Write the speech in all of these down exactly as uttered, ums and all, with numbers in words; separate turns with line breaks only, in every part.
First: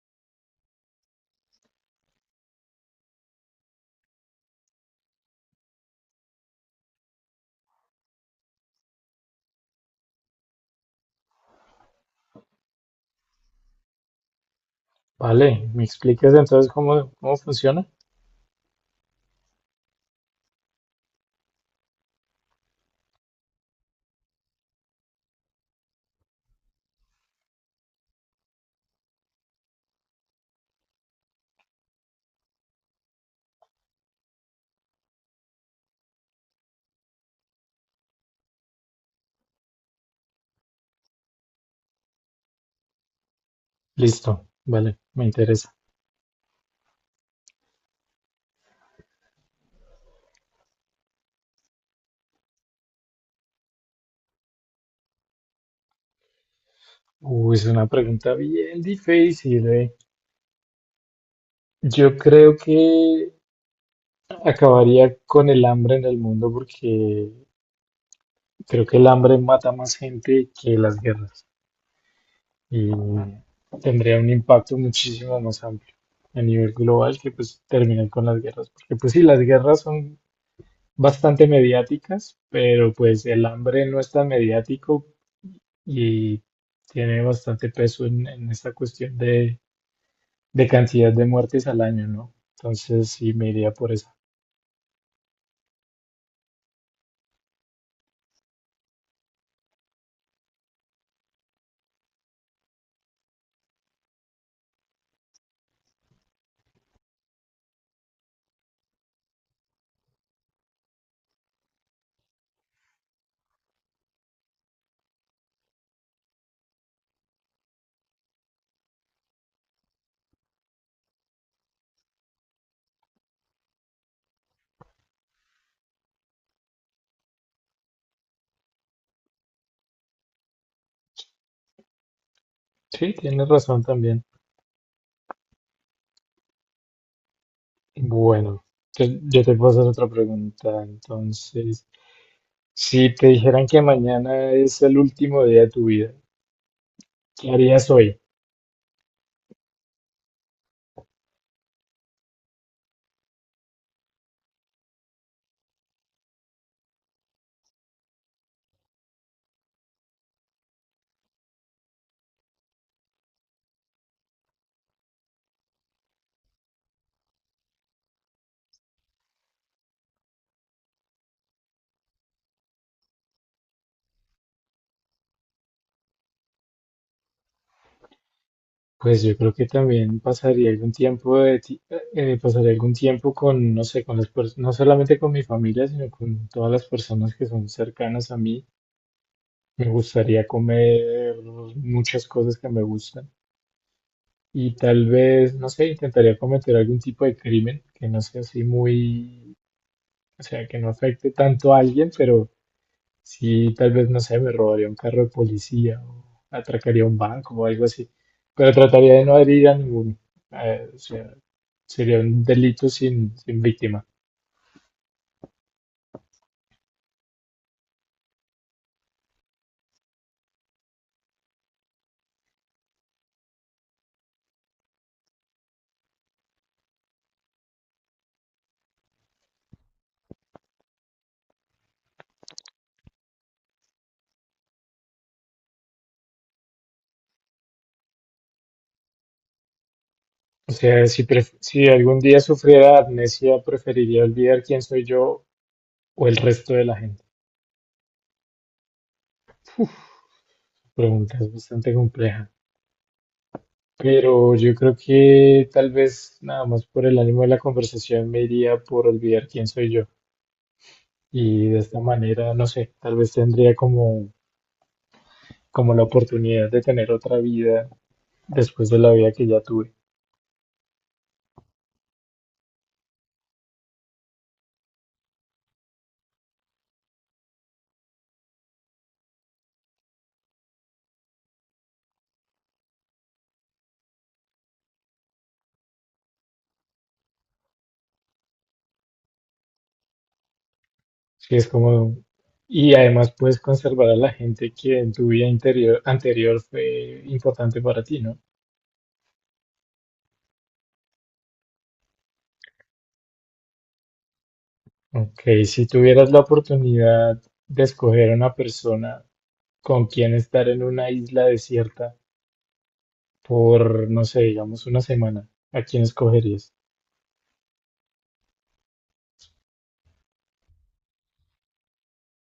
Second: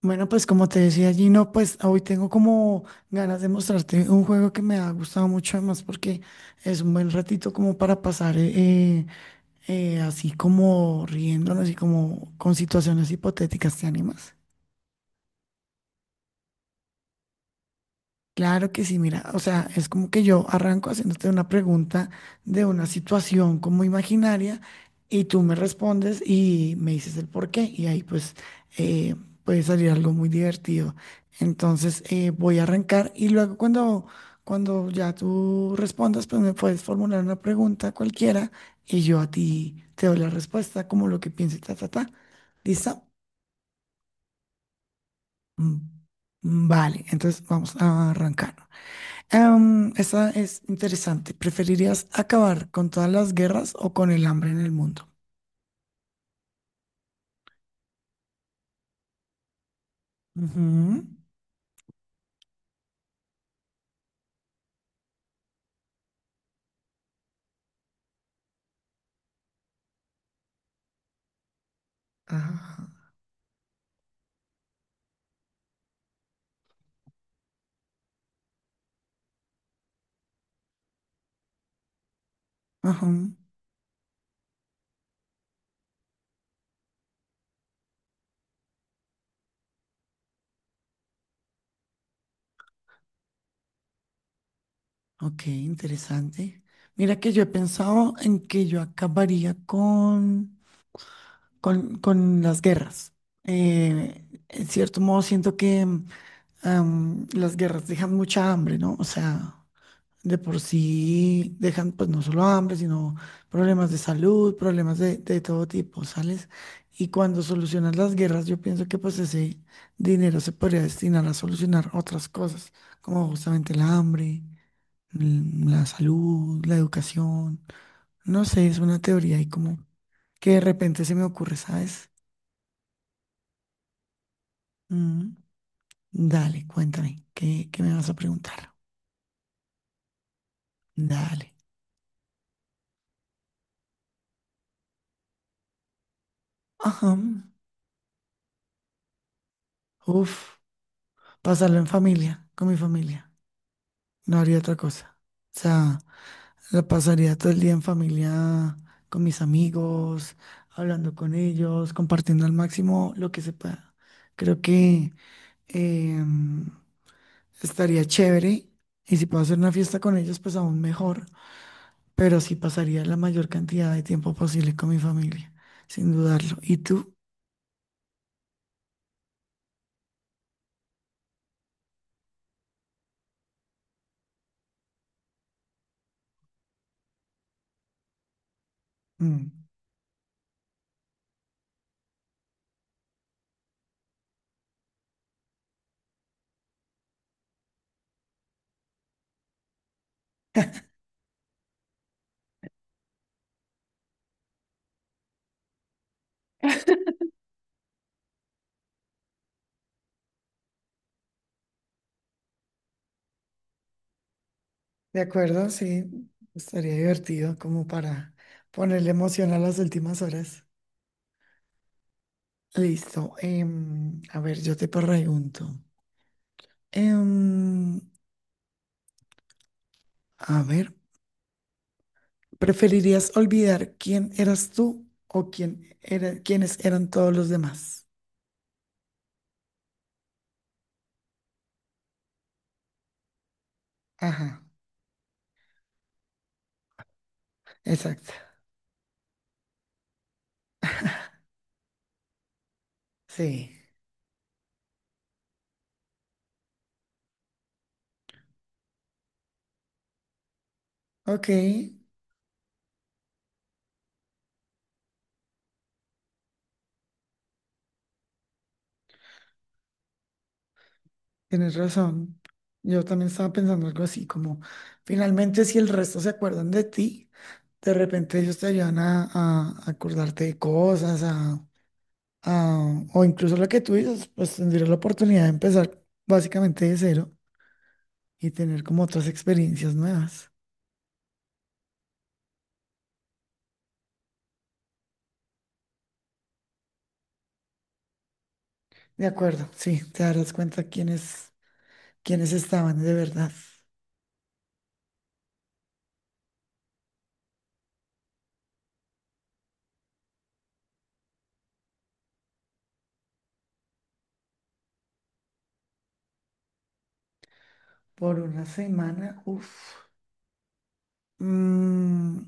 Bueno, pues como te decía Gino, pues hoy tengo como ganas de mostrarte un juego que me ha gustado mucho además porque es un buen ratito como para pasar eh, eh, así como riéndonos y como con situaciones hipotéticas, ¿te animas?
Vale, ¿me explicas entonces cómo, cómo funciona?
Claro que sí, mira, o sea, es como que yo arranco haciéndote una pregunta de una situación como imaginaria y tú me respondes y me dices el por qué y ahí pues eh, puede salir algo muy divertido. Entonces eh, voy a arrancar y luego cuando, cuando ya tú respondas pues me puedes formular una pregunta cualquiera y yo a ti te doy la respuesta como lo que piense, ta, ta, ta. ¿Listo?
Listo, vale, me interesa.
Mm, Vale, entonces vamos a arrancar. Em, esa es interesante. ¿Preferirías acabar con todas las guerras o con el hambre en el mundo?
Uy, es una pregunta bien difícil, eh.
Ujú.
Yo creo que acabaría con el hambre en el mundo porque creo que el hambre mata más gente que las guerras
Ajá.
y tendría un impacto muchísimo más amplio a nivel global que pues terminar con las guerras. Porque pues sí, las guerras son bastante mediáticas, pero
Ajá.
pues el hambre no es tan mediático y tiene bastante peso en, en esta cuestión de, de cantidad de muertes al año, ¿no? Entonces sí me iría por esa.
Ok, interesante. Mira que yo he pensado en que yo acabaría con, con, con las guerras. Eh, en cierto modo siento que em, las guerras dejan mucha hambre, ¿no? O sea, de por sí dejan pues no solo hambre, sino problemas de salud, problemas de, de todo tipo, ¿sales? Y cuando solucionas las guerras, yo pienso que pues ese dinero se podría destinar a solucionar otras cosas, como justamente el hambre, mm, la salud, la educación. No sé, es una teoría y como que de repente se me ocurre, ¿sabes?
Sí, tienes razón también.
Mm, dale, cuéntame, ¿qué, qué me vas a
Bueno,
preguntar?
yo, yo te puedo hacer otra pregunta.
Dale.
Entonces, si te dijeran que mañana es el último día de tu vida,
Ajá.
¿qué harías hoy?
Uf, pasarlo en familia, con mi familia. No haría otra cosa. O sea, la pasaría todo el día en familia, con mis amigos, hablando con ellos, compartiendo al máximo lo que se pueda. Creo que em, estaría chévere y si puedo hacer una fiesta con ellos, pues aún mejor, pero sí pasaría la mayor cantidad de tiempo posible con mi familia, sin dudarlo. ¿Y tú?
Pues yo creo que también pasaría algún tiempo de ti- eh, pasaría algún tiempo con, no sé, con las pers- no solamente con mi familia, sino con todas las personas que son cercanas a mí.
Mm,
Me gustaría comer muchas cosas que me gustan y tal vez, no sé, intentaría cometer algún tipo de crimen que no sea así muy, o sea, que no afecte tanto a alguien, pero sí, tal vez, no sé, me robaría un carro de policía o atracaría un banco o algo así, pero trataría de no herir a ninguno. Eh, o sea, sería un delito sin, sin víctima.
De acuerdo, sí, estaría divertido como para ponerle emoción a las últimas horas. Listo. Em, a ver, yo te pregunto. em, a ver, ¿preferirías olvidar quién eras tú o quién era, quiénes eran todos los demás?
O sea, si, pref- si algún día sufriera amnesia, preferiría
Ajá,
olvidar quién soy yo o el resto de la gente.
exacto.
Pregunta es bastante compleja,
Sí.
pero yo creo que tal vez nada más por el ánimo de la conversación me iría por olvidar quién soy yo.
Ok,
Y de esta manera, no sé, tal vez tendría como, como la oportunidad de tener otra vida después de la vida que ya tuve.
tienes razón. Yo también estaba pensando algo así, como finalmente si el resto se acuerdan de ti, de repente ellos te ayudan a, a acordarte de cosas, ah, o incluso la que tú dices, pues tendría la oportunidad de empezar básicamente de cero y tener como otras experiencias nuevas.
Sí, es como, y además puedes conservar a la gente que en tu vida interior, anterior fue importante para ti, ¿no?
De acuerdo, sí, te darás cuenta quiénes, quiénes estaban de verdad.
Ok, si tuvieras la oportunidad de escoger a una persona con quien estar en una isla desierta, por, no sé, digamos una semana, ¿a quién escogerías?
Por una semana, uff, no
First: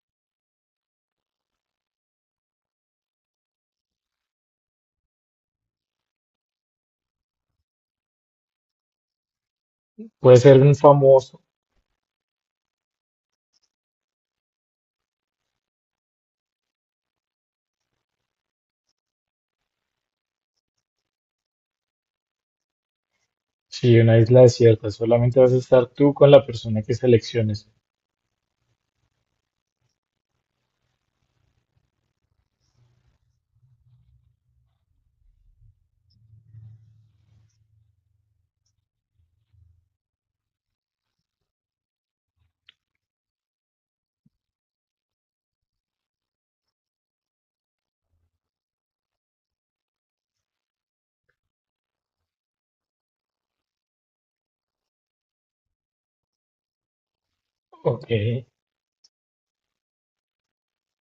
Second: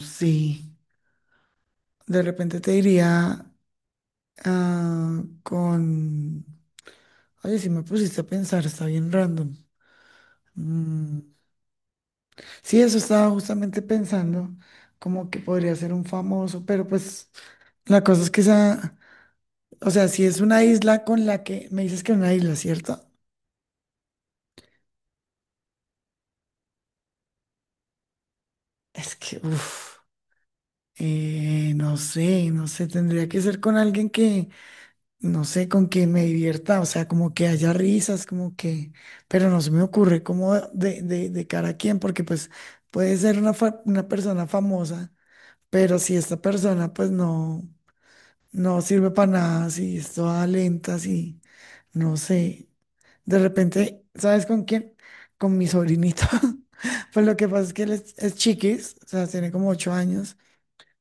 sé, de repente te diría ah, con, oye, si me pusiste a pensar, está bien random.
Puede ser un
Mm,
famoso,
Sí, eso estaba justamente pensando, como que podría ser un famoso, pero pues... La cosa es que esa, o sea, si es una isla con la que me dices que es una isla, ¿cierto?
sí, una isla desierta, solamente vas a estar tú con la persona que selecciones.
Es que, uff, no sé, no sé, tendría que ser con alguien que, no sé, con que me divierta, o sea, como que haya risas, como que, pero no se me ocurre como de, de, de cara a quién, porque pues puede ser una, fa- una persona famosa, pero si esta persona pues no, no sirve para nada, si es toda lenta, si, no sé. De repente, ¿sabes con quién? Con mi sobrinito. Pues lo que pasa es que él
Ok,
es, es chiquis, o sea, tiene como ocho años,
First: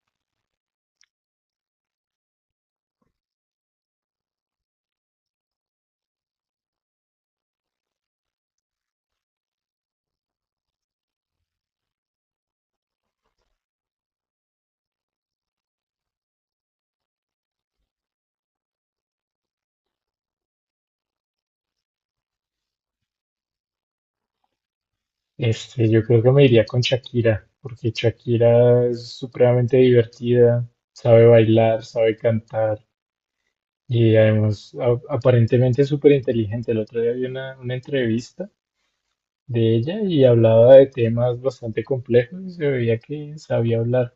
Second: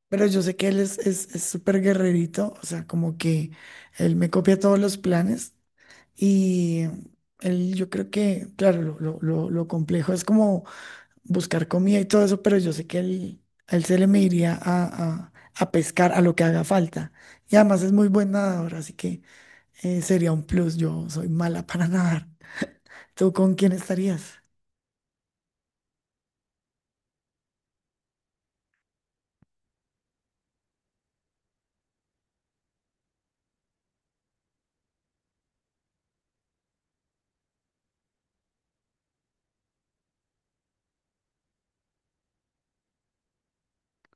pero yo sé que él es, es, es súper guerrerito, o sea, como que él me copia todos los planes y él, yo creo que, claro, lo, lo, lo, lo complejo es como buscar comida y todo eso, pero yo sé que él, a él se le me iría a, a, a pescar a lo que haga falta. Y además es muy buen nadador, así que eh, sería un plus, yo soy mala para nadar. ¿Tú con quién estarías?
este, yo creo que me iría con Shakira, porque Shakira es supremamente divertida, sabe bailar, sabe cantar y además a- aparentemente es súper inteligente. El otro día vi una, una entrevista de ella y hablaba de temas bastante complejos y se veía que sabía hablar.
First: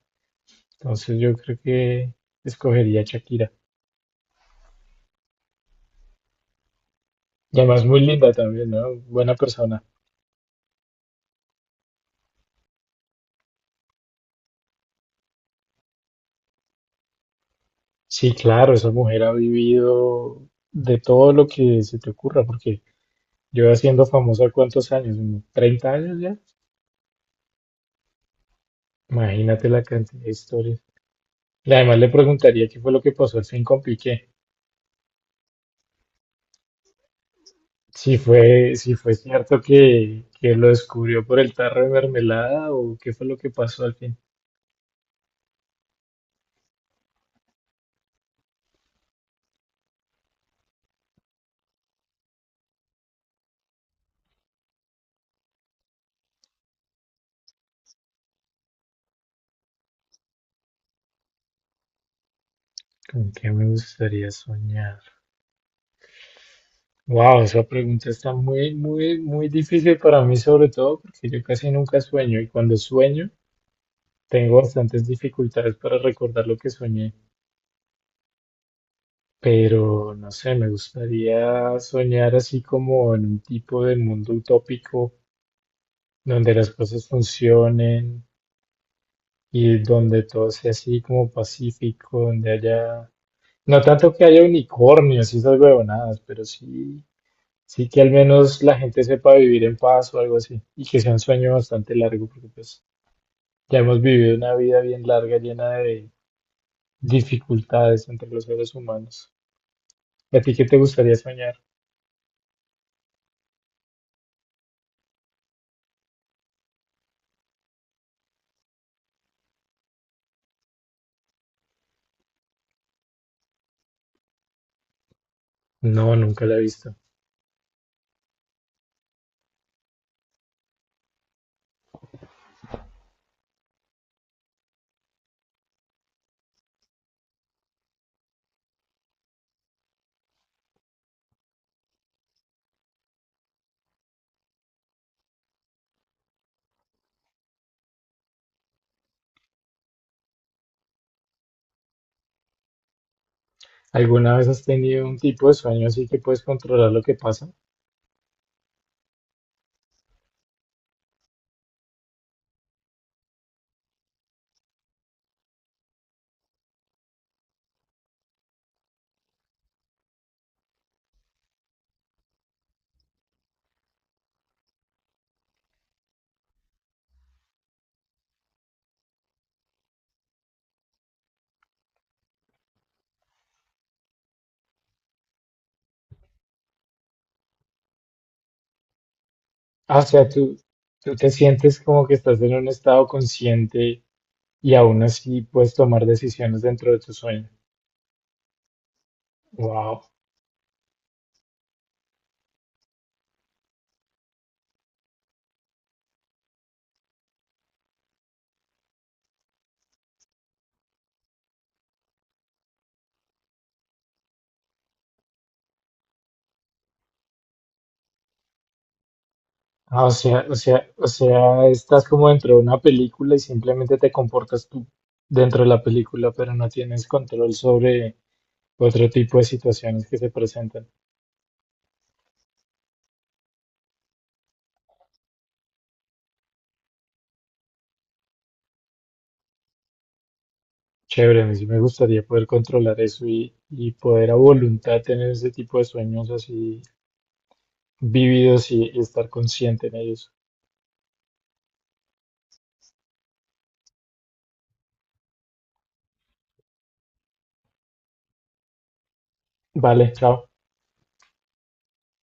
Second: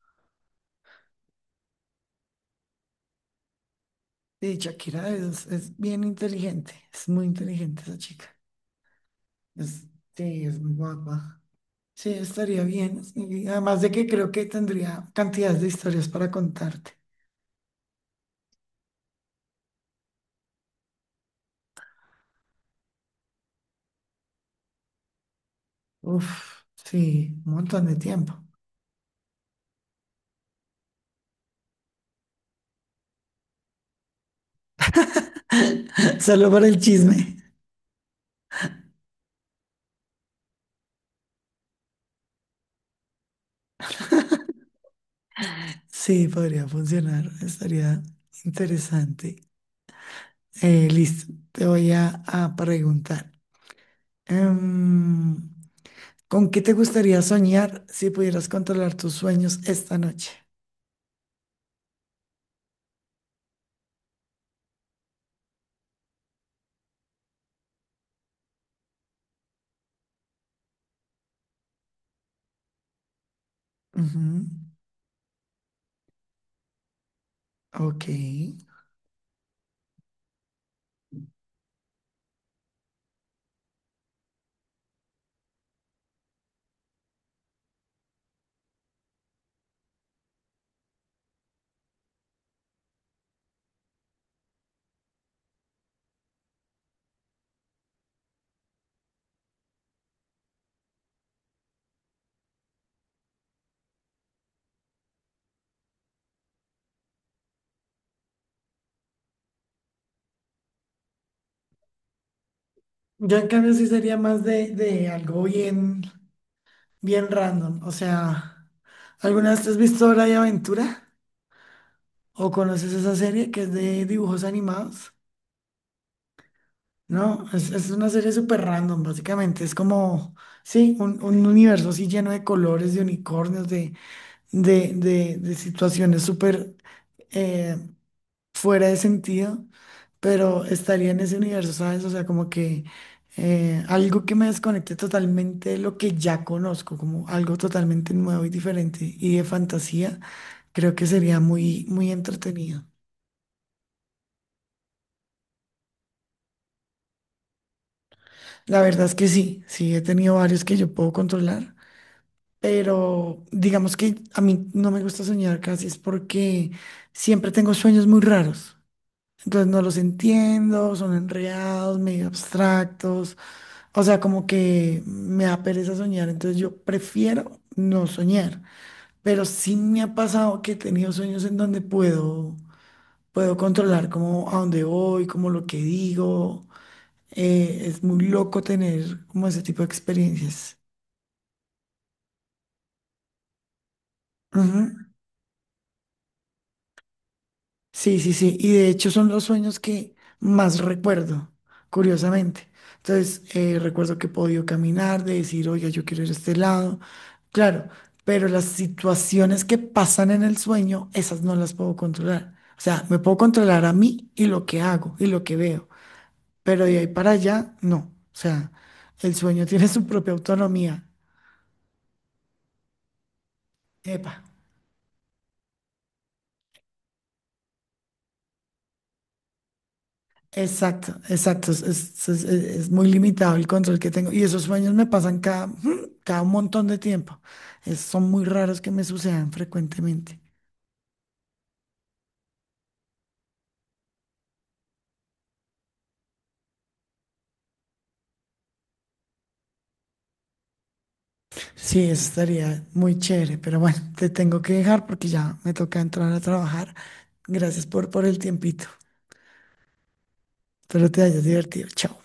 Entonces yo creo que escogería a Shakira.
Sí, Shakira es, es bien inteligente, es muy
Y
inteligente
además
esa
muy linda
chica.
también, ¿no? Buena persona.
Es- sí, es muy guapa. Sí, estaría bien. Y además de que creo que tendría cantidades de historias para contarte.
Sí, claro, esa mujer ha vivido de todo lo que se te ocurra, porque yo siendo famosa cuántos años, unos treinta años ya.
Uf, sí, un montón de tiempo.
Imagínate la cantidad de historias. Y además le preguntaría qué fue lo que pasó al fin con Piqué.
Solo para el chisme.
Si fue, si fue cierto que, que lo descubrió por el tarro de mermelada o qué fue lo que pasó al fin.
Sí, podría funcionar, estaría interesante. Eh, listo, te voy a, a preguntar. Em, ¿con qué te gustaría soñar si pudieras controlar tus sueños esta noche?
¿Con qué me gustaría soñar? Wow, esa pregunta está muy, muy, muy difícil para mí, sobre todo porque yo casi nunca sueño y cuando sueño
Ujú,
tengo bastantes dificultades para recordar lo que soñé.
Ok.
Pero no sé, me gustaría soñar así como en un tipo de mundo utópico donde las cosas funcionen y donde todo sea así como pacífico, donde haya, no tanto que haya unicornios y esas huevonadas, pero sí. Sí, que al menos la gente sepa vivir en paz o algo así. Y que sea un sueño bastante largo, porque pues ya hemos vivido una vida bien larga, llena de dificultades entre los seres humanos. ¿Y a ti qué te gustaría soñar?
Yo en cambio sí sería más de, de algo bien, bien random. O sea, ¿alguna vez te has visto Hora de Aventura? ¿O conoces esa serie que es de dibujos animados?
No, nunca la he visto.
No, es, es una serie súper random, básicamente. Es como, sí, un, un universo así lleno de colores, de unicornios, de, de, de, de situaciones súper eh, fuera de sentido, pero estaría en ese universo, ¿sabes? O sea, como que eh, algo que me desconecte totalmente de lo que ya conozco, como algo totalmente nuevo y diferente y de fantasía, creo que sería muy, muy entretenido.
¿Alguna vez has tenido un tipo de sueño así que puedes controlar lo que pasa?
La verdad es que sí, sí, he tenido varios que yo puedo controlar. Pero digamos que a mí no me gusta soñar casi, es porque siempre tengo sueños muy raros. Entonces no los entiendo, son enreados, medio abstractos. O sea, como que me da pereza soñar, entonces yo prefiero no soñar, pero sí me ha pasado que he tenido sueños en donde puedo, puedo controlar como a dónde voy, como lo que digo. Eh, es muy loco tener como ese tipo de
Ah, o sea, tú,
experiencias.
tú te sientes como que estás en un estado consciente y
Ujú.
aún así puedes tomar decisiones dentro de tu sueño.
Sí, sí, sí. Y de hecho son los sueños
Wow.
que más recuerdo, curiosamente. Entonces, eh, recuerdo que he podido caminar, de decir, oiga, yo quiero ir a este lado. Claro, pero las situaciones que pasan en el sueño, esas no las puedo controlar. O sea, me puedo controlar a mí y lo que hago y lo que veo, pero de ahí para allá, no. O sea, el sueño tiene
Ah,
su
o
propia
sea, o sea, o
autonomía.
sea, estás como dentro de una película y simplemente te
Epa.
comportas tú dentro de la película, pero no tienes control sobre otro tipo de situaciones que se presentan.
Exacto, exacto. Es, es- es- es muy limitado el control que tengo. Y esos sueños me pasan cada, ujú, cada un montón de tiempo. Es- son muy raros que me sucedan frecuentemente.
Chévere, a mí sí me gustaría poder controlar eso y, y poder a voluntad tener ese tipo de sueños así vividos y, y estar consciente en ellos.
Sí, eso estaría muy chévere. Pero bueno, te tengo que dejar porque ya me toca entrar a trabajar. Gracias por, por el tiempito.
Vale, chao.
Espero te hayas divertido. Chao.